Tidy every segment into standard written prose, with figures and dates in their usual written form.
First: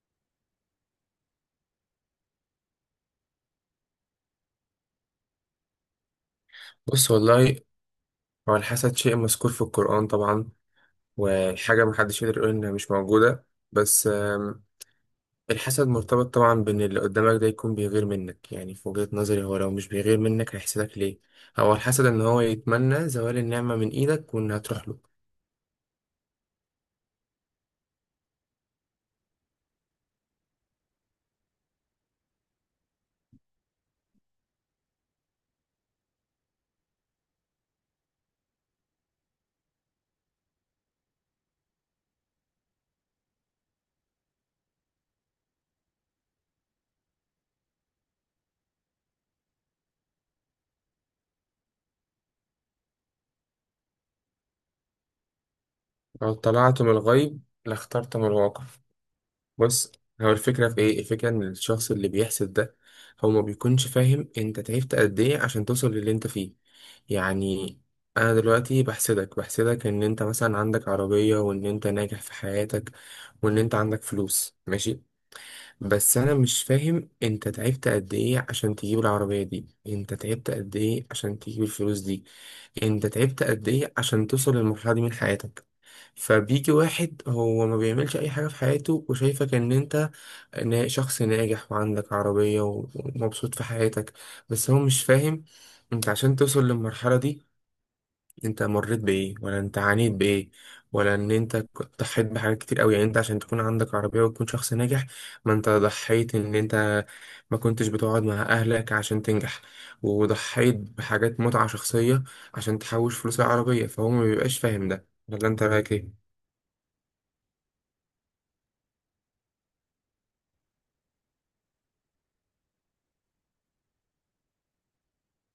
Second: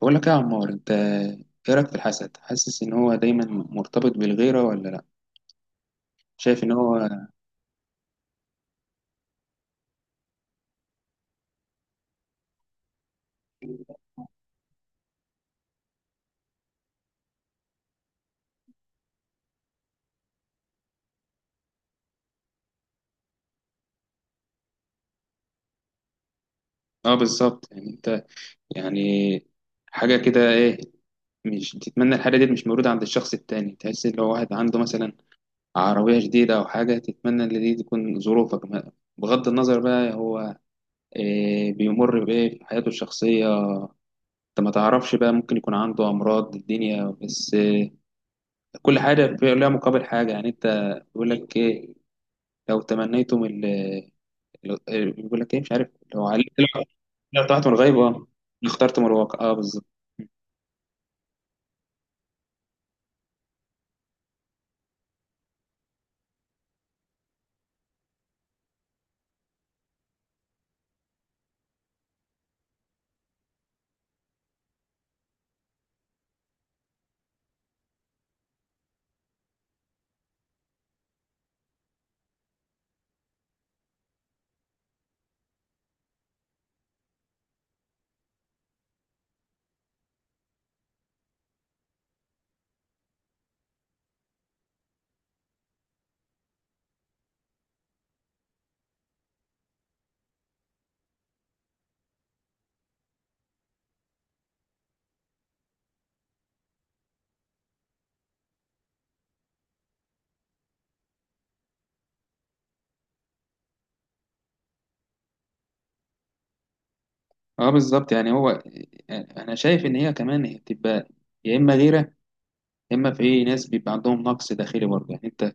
بقول لك إيه يا عمار، انت ايه رايك في الحسد؟ حاسس ان هو دايما مرتبط بالغيره ولا لا؟ شايف ان هو... بص والله، هو الحسد شيء مذكور في القرآن طبعا، وحاجة محدش يقدر يقول إنها مش موجودة، بس الحسد مرتبط طبعا بإن اللي قدامك ده يكون بيغير منك. يعني في وجهة نظري، هو لو مش بيغير منك هيحسدك ليه؟ هو الحسد إن هو يتمنى زوال النعمة من إيدك وإنها تروح له. اه بالظبط، يعني انت، يعني حاجه كده، ايه، مش تتمنى الحاجه دي مش موجوده عند الشخص التاني، تحس ان لو واحد عنده مثلا عربيه جديده او حاجه، تتمنى ان دي تكون ظروفك. بغض النظر بقى، هو إيه بيمر بايه في حياته الشخصيه؟ انت ما تعرفش بقى، ممكن يكون عنده امراض الدنيا، بس كل حاجه لها مقابل حاجه. يعني انت، بيقول لك ايه، لو تمنيتم ال بيقول لك ايه، مش عارف. لو لو علي طلعت طلع من الغيب لو طلعت من الغيب، لاخترت من اه، الواقع. اخترت من الواقع، اه بالظبط. بص، هو الفكرة في ايه؟ الفكرة ان الشخص اللي بيحسد ده هو ما بيكونش فاهم انت تعبت قد ايه عشان توصل للي انت فيه. يعني انا دلوقتي بحسدك ان انت مثلا عندك عربية، وان انت ناجح في حياتك، وان انت عندك فلوس، ماشي. بس انا مش فاهم انت تعبت قد ايه عشان تجيب العربية دي، انت تعبت قد ايه عشان تجيب الفلوس دي، انت تعبت قد ايه عشان توصل للمرحلة دي من حياتك. فبيجي واحد هو ما بيعملش اي حاجة في حياته وشايفك ان انت شخص ناجح وعندك عربية ومبسوط في حياتك، بس هو مش فاهم. انت عشان توصل للمرحلة دي انت مريت بإيه، ولا انت عانيت بإيه، ولا ان انت ضحيت بحاجات كتير قوي، يعني انت عشان تكون عندك عربية وتكون شخص ناجح، ما انت ضحيت ان انت ما كنتش بتقعد مع اهلك عشان تنجح، وضحيت بحاجات متعة شخصية عشان تحوش فلوس العربية، فهو ما بيبقاش فاهم ده، ولا انت رايك ايه؟ اه بالظبط، يعني هو، انا شايف ان هي كمان هي بتبقى يا اما غيره، يا اما في ناس بيبقى عندهم نقص داخلي برضه. يعني انت،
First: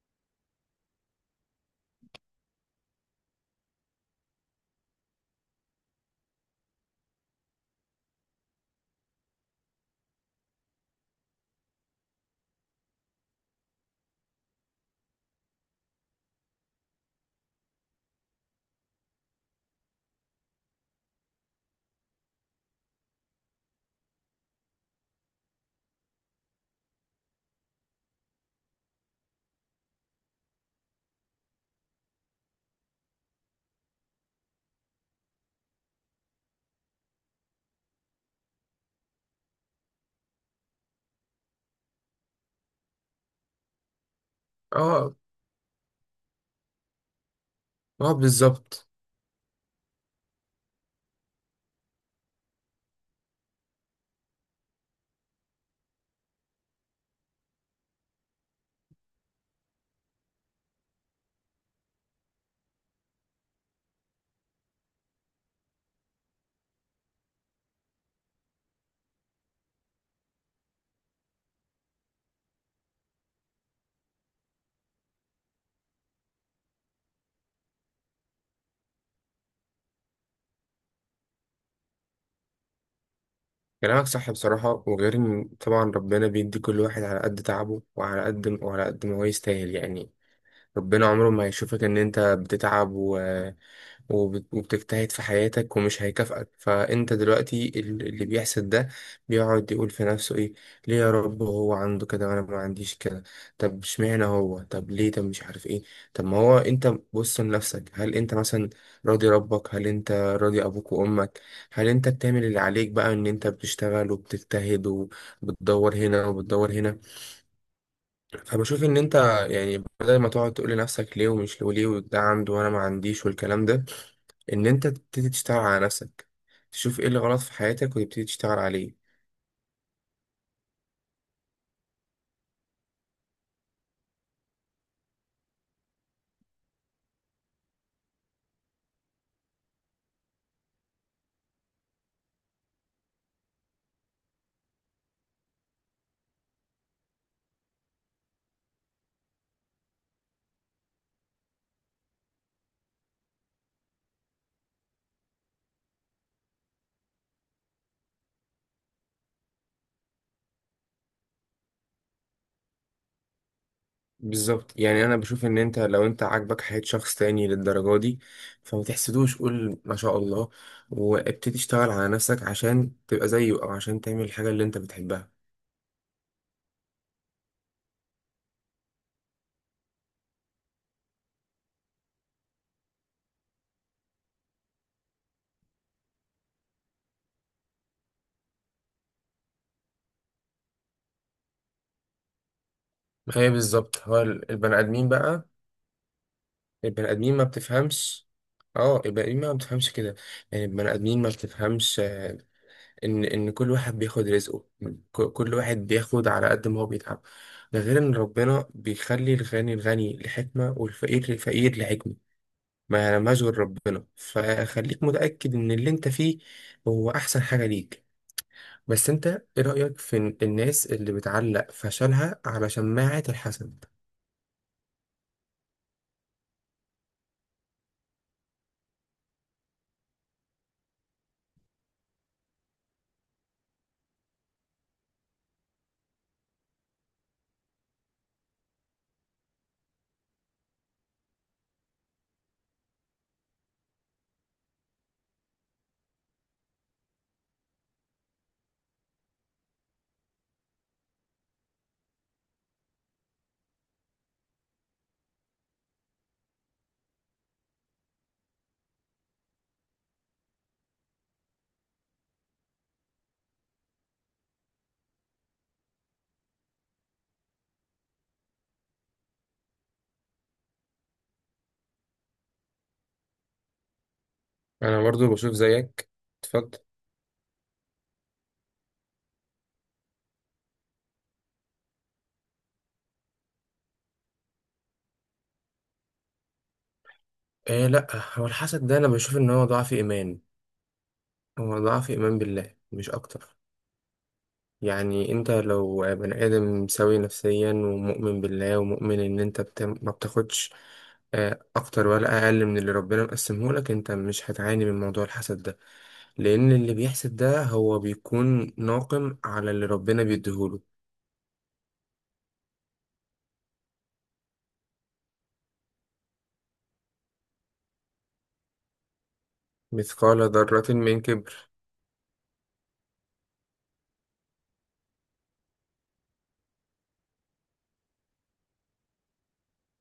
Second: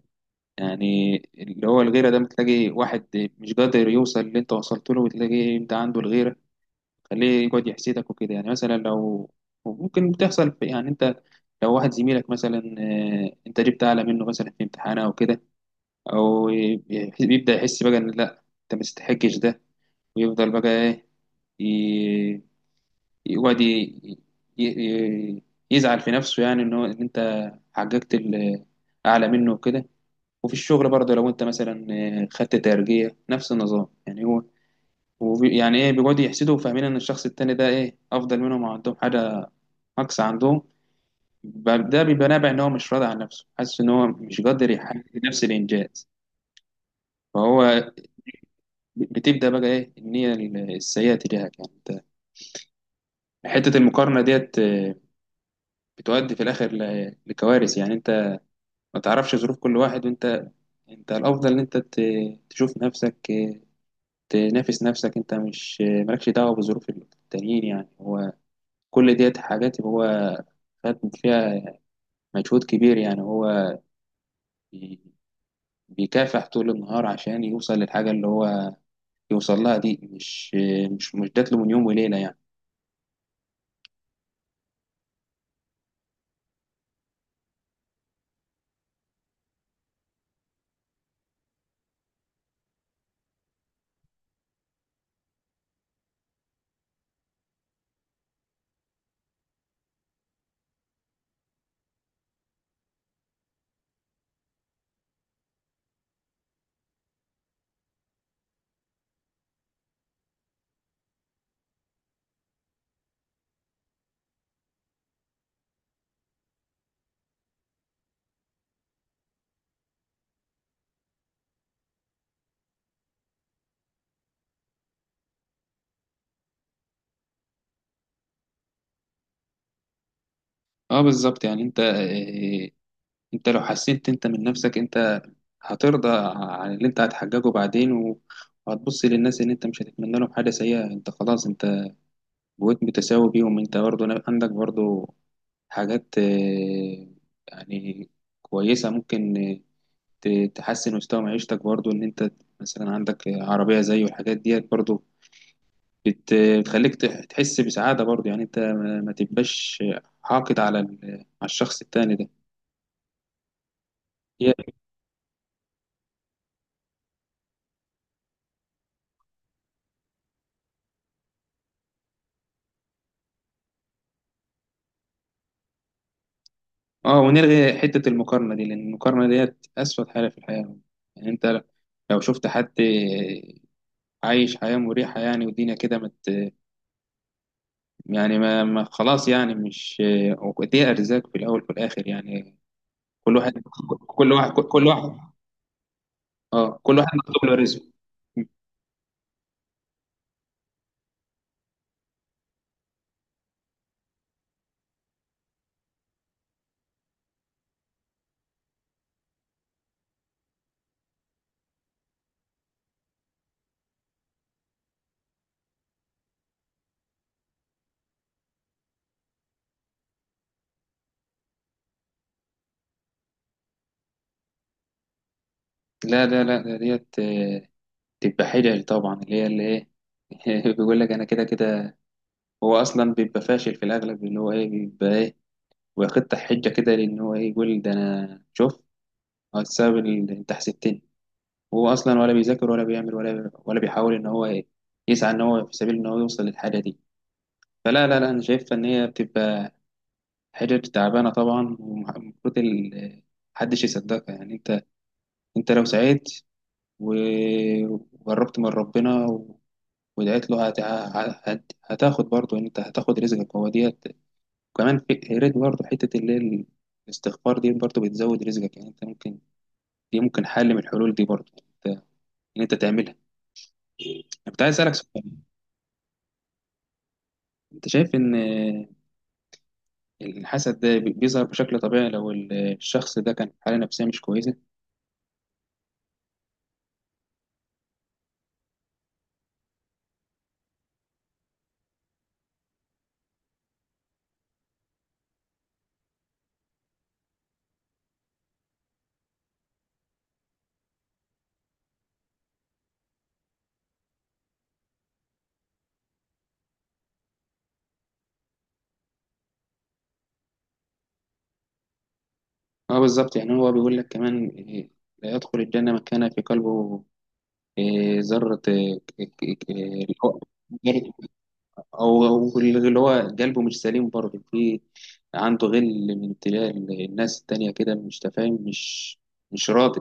يعني اللي هو الغيره ده، بتلاقي واحد مش قادر يوصل اللي انت وصلت له، وتلاقي انت عنده الغيره. خليه يقعد يحسدك وكده. يعني مثلا لو ممكن بتحصل يعني انت، لو واحد زميلك مثلا، انت جبت اعلى منه مثلا في امتحان او كده، او ي- بيبدا يحس بقى ان لا، انت ما تستحقش ده. ويفضل بقى ايه، ي- يقعد ي- ي- يزعل في نفسه. يعني ان هو، ان انت حققت ال- اعلى منه وكده. وفي الشغل برضه لو انت مثلا خدت ترقية، نفس النظام. يعني هو يعني ايه، بيقعدوا يحسدوا، وفاهمين ان الشخص التاني ده ايه، افضل منهم أو عندهم حاجة نقص عندهم. ده بيبقى نابع ان هو مش راضي عن نفسه، حاسس ان هو مش قادر يحقق اه. نفس الانجاز. فهو اه، بالظبط. بتبدأ بقى إيه، النية السيئة تجاهك. يعني أنت، حتة المقارنة ديت بتؤدي في الآخر لكوارث. يعني أنت ما تعرفش ظروف كل واحد. وأنت، أنت الأفضل إن أنت تشوف نفسك، تنافس نفسك. أنت مش مالكش دعوة بظروف التانيين. يعني هو كل ديت حاجات هو خد فيها مجهود كبير. يعني هو بي- بيكافح طول النهار عشان يوصل للحاجة اللي هو يوصل لها دي، مش آه، مش مش جات له من يوم وليلة يعني. كلامك صح بصراحة، وغير إن طبعا ربنا بيدي كل واحد على قد تعبه وعلى قد ما هو يستاهل. يعني ربنا عمره ما هيشوفك ان انت بتتعب وبتجتهد في حياتك ومش هيكافئك. فانت دلوقتي اللي بيحسد ده بيقعد يقول في نفسه ايه، ليه يا رب هو عنده كده وانا ما عنديش كده؟ طب اشمعنى هو، طب ليه، طب مش عارف ايه، طب ما هو انت بص لنفسك. هل انت مثلا راضي ربك؟ هل انت راضي ابوك وامك؟ هل انت بتعمل اللي عليك بقى، ان انت بتشتغل وبتجتهد وبتدور هنا وبتدور هنا؟ فبشوف ان انت، يعني بدل ما تقعد تقول لنفسك ليه ومش ليه وليه ده عنده وانا ما عنديش والكلام ده، ان انت تبتدي تشتغل على نفسك، تشوف ايه اللي غلط في حياتك وتبتدي تشتغل عليه. اه بالظبط، يعني انت انت لو حسيت انت من نفسك، انت هترضى عن اللي انت هتحققه بعدين. وهتبص للناس ان انت مش هتتمنى لهم حاجة سيئة. انت خلاص، انت بقيت متساوي بيهم. انت برضه عندك برضه حاجات يعني كويسة. ممكن تحسن مستوى معيشتك برضه، ان انت مثلا عندك عربية زيه. والحاجات ديت برضه بت- بتخليك تحس بسعادة برضه. يعني انت ما تبقاش حاقد على على الشخص التاني ده. هي. بالظبط. يعني انا بشوف ان انت لو انت عاجبك حياة شخص تاني للدرجة دي فما تحسدوش، قول ما شاء الله وابتدي تشتغل على نفسك عشان تبقى زيه، او عشان تعمل الحاجة اللي انت بتحبها. اه، ونلغي حتة المقارنة دي، لأن المقارنة ديت أسود حاجة في الحياة. يعني أنت لو شفت حد عايش حياة مريحة، يعني والدنيا كده مت، يعني ما خلاص، يعني مش... دي أرزاق في الأول وفي الآخر. يعني كل هي واحد، بالظبط. هو كل واحد، البني كل ادمين واحد، بقى. اه، كل البني واحد ادمين ما مكتوب له رزقه. بتفهمش. اه، البني ادمين ما بتفهمش كده، يعني البني ادمين ما بتفهمش ان كل واحد بياخد رزقه، كل واحد بياخد على قد ما هو بيتعب. ده غير ان ربنا بيخلي الغني الغني لحكمة، والفقير الفقير لحكمة، ما يعلمهاش غير ربنا. فخليك متأكد ان اللي انت فيه هو احسن حاجة ليك. بس انت ايه رأيك في الناس اللي بتعلق فشلها على شماعة الحسد؟ لا لا لا، ده ديت تبقى حجج طبعا، اللي هي اللي ايه، بيقول لك انا كده كده. هو اصلا بيبقى فاشل في الاغلب، اللي هو ايه، بيبقى ايه، ويخطح حجه كده، لان هو ايه، يقول ده انا شوف السبب اللي انت حسدتني. هو اصلا ولا بيذاكر ولا بيعمل ولا بيحاول ان هو يسعى ان هو في سبيل ان هو يوصل للحاجه دي. فلا لا لا، انا شايفها ان هي بتبقى حاجه تعبانه طبعا، ومفروض محدش يصدقها. يعني انت، انت لو سعيت و- وقربت من ربنا ودعيت له، هتاخد برضه، انت هتاخد رزقك. هو ديت كمان في ريت برضه، حته اللي هي الاستغفار دي برضه بتزود رزقك. يعني انت ممكن، دي ممكن حل من الحلول دي برضه، ان انت تعملها. كنت عايز اسالك انا سؤال. برضو بشوف زيك. اتفضل. انت شايف ان الحسد ده بيظهر بشكل طبيعي لو الشخص ده كان في حاله نفسيه مش كويسه؟ آه لا. هو الحسد ده انا بشوف ان هو ضعف ايمان، هو ضعف ايمان بالله مش اكتر. يعني انت لو بني ادم سوي نفسيا ومؤمن بالله ومؤمن ان انت ما بتاخدش اكتر ولا اقل من اللي ربنا مقسمه لك، انت مش هتعاني من موضوع الحسد ده، لان اللي بيحسد ده هو بيكون ناقم على اللي ربنا بيديهوله. اه بالظبط، يعني هو بيقول لك كمان إيه، لا يدخل الجنه من كان في قلبه إيه ذره، إيه، اللي هو مثقال ذرة ذرة- من كبر. او أو اللي هو قلبه مش سليم برضه. في عنده غل من ابتلاء الناس التانية كده، مش تفاهم، مش راضي،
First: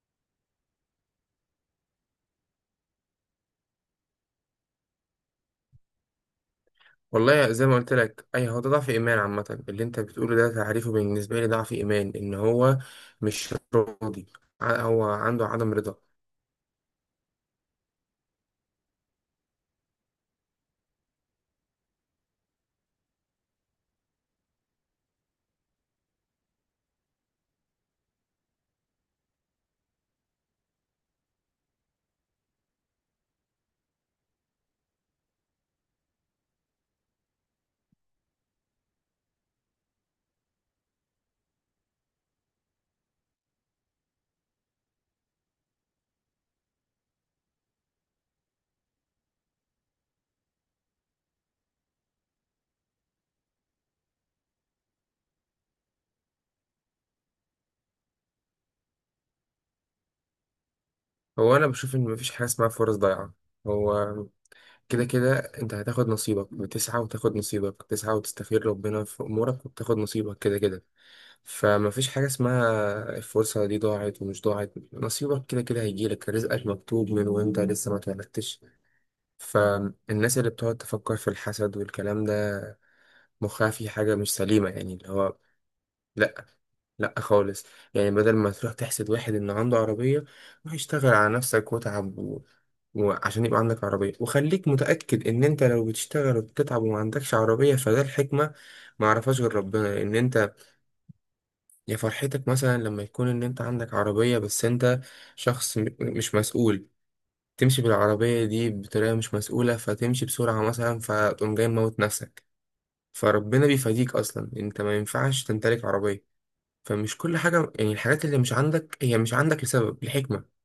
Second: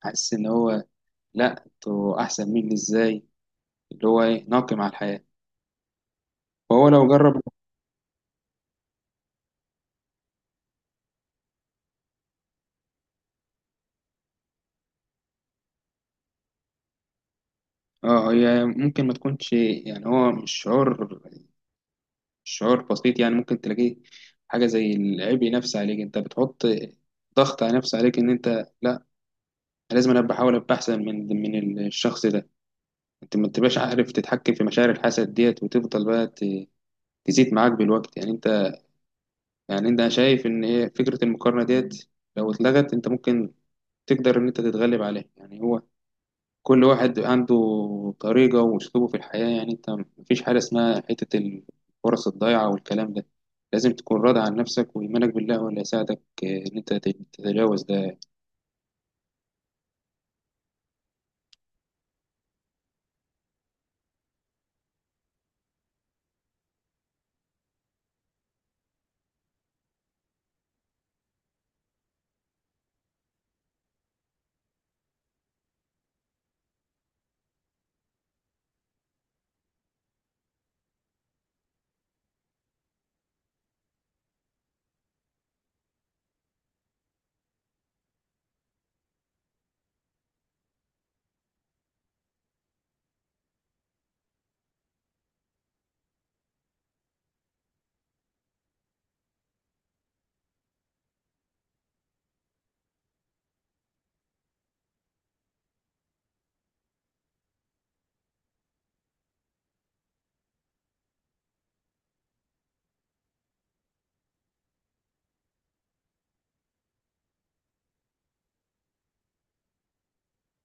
حاسس ان هو لا، انتوا احسن مني ازاي؟ اللي هو ايه، ناقم على الحياه. فهو لو جرب... والله زي ما قلت لك، اي هو ده ضعف ايمان عامة. اللي انت بتقوله ده تعريفه بالنسبة لي ضعف ايمان، ان هو مش راضي، هو عنده عدم رضا. اه، هي ممكن ما تكونش، يعني هو مش شعور، شعور بسيط. يعني ممكن تلاقيه حاجة زي العبء نفسي عليك. انت بتحط ضغط على نفسك، عليك ان انت لا، أنا لازم، انا بحاول ابقى احسن من الشخص ده. انت ما تبقاش عارف تتحكم في مشاعر الحسد ديت، وتفضل بقى تزيد معاك بالوقت. يعني انت، يعني انت، أنا شايف ان هي فكرة المقارنة ديت لو اتلغت، انت ممكن تقدر ان انت تتغلب عليها. يعني هو كل واحد عنده طريقة وأسلوبه في الحياة. يعني أنت مفيش حاجة اسمها حتة الفرص الضايعة والكلام ده. لازم تكون راضي عن نفسك، وإيمانك بالله هو اللي هيساعدك إن أنت تتجاوز ده. هو انا بشوف ان مفيش حاجه اسمها فرص ضايعه. هو كده كده انت هتاخد نصيبك، بتسعى وتاخد نصيبك، بتسعى وتستخير ربنا في امورك وبتاخد نصيبك كده كده. فمفيش حاجه اسمها الفرصه دي ضاعت ومش ضاعت، نصيبك كده كده هيجيلك، رزقك مكتوب من وانت لسه ما اتولدتش. فالناس اللي بتقعد تفكر في الحسد والكلام ده مخها في حاجه مش سليمه، يعني اللي هو لا، لا خالص. يعني بدل ما تروح تحسد واحد ان عنده عربية، روح اشتغل على نفسك وتعب وعشان يبقى عندك عربية. وخليك متأكد ان انت لو بتشتغل وبتتعب وما عندكش عربية فده الحكمة، ما عرفهاش غير ربنا. ان انت يا فرحتك مثلا لما يكون ان انت عندك عربية، بس انت شخص مش مسؤول، تمشي بالعربية دي بطريقة مش مسؤولة، فتمشي بسرعة مثلا فتقوم جاي موت نفسك، فربنا بيفاديك. اصلا انت ما ينفعش تمتلك عربية، فمش كل حاجة. يعني الحاجات اللي مش عندك هي مش عندك لسبب، لحكمة.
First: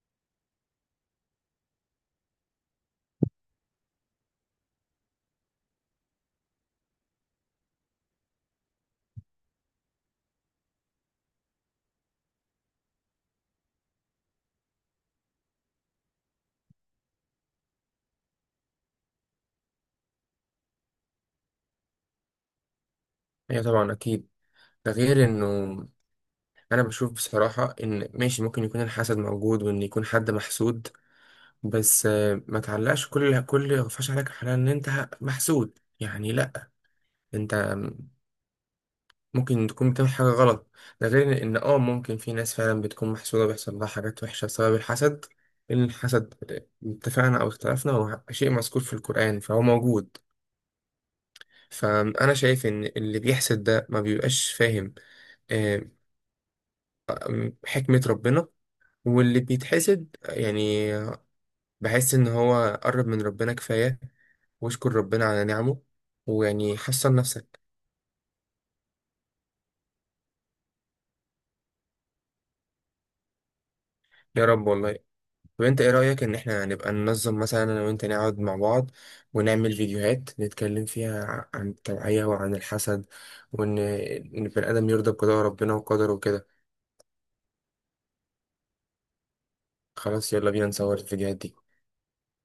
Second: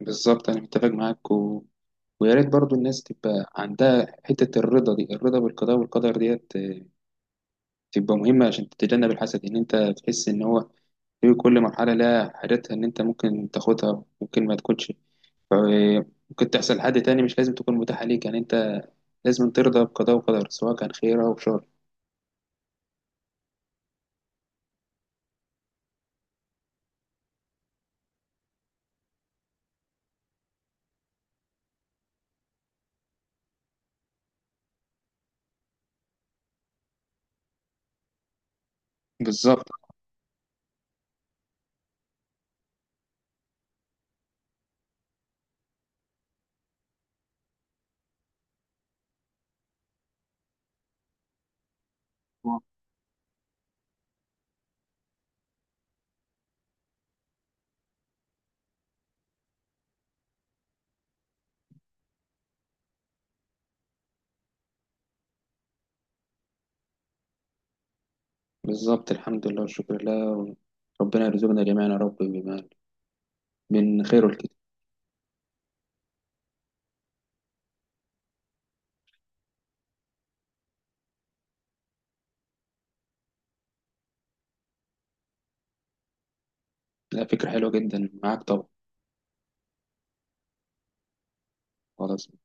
بالظبط، أنا متفق معاك، و... ويا ريت برضو الناس تبقى عندها حتة الرضا دي، الرضا بالقضاء والقدر ديت تبقى مهمة عشان تتجنب الحسد. إن أنت تحس إن هو في كل مرحلة لها حاجتها، إن أنت ممكن تاخدها، ممكن ما تكونش، ممكن تحصل لحد تاني، مش لازم تكون متاحة ليك. يعني لازم ترضى بقضاء وقدر، سواء كان خير أو شر. هي طبعا أكيد. ده غير إنه أنا بشوف بصراحة إن ماشي ممكن يكون الحسد موجود، وإن يكون حد محسود، بس ما تعلقش كل غفاش عليك الحلال إن أنت محسود. يعني لأ، أنت ممكن بالظبط. تكون بتعمل حاجة غلط. ده غير إن آه، ممكن في ناس فعلا بتكون محسودة بيحصل لها حاجات وحشة بسبب الحسد، لأن الحسد اتفقنا أو اختلفنا، هو شيء مذكور في القرآن، فهو موجود. فأنا شايف إن اللي بيحسد ده ما بيبقاش فاهم آه، حكمة ربنا، واللي بيتحسد يعني بحس إن هو قرب من ربنا كفاية، واشكر ربنا على نعمه، ويعني حسن نفسك. بالظبط، الحمد لله والشكر لله. ربنا يرزقنا جميعا يا رب بما من خير يا الكتاب. رب، والله. طب انت ايه رأيك ان احنا نبقى ننظم، مثلا انا وانت نقعد مع بعض ونعمل فيديوهات نتكلم فيها عن التوعية وعن الحسد، وان ان البني ادم يرضى بقضاء ربنا وقدره وكده. لا، فكرة حلوة جدا معاك طبعا. خلاص، يلا بينا نصور الفيديوهات دي. خلاص.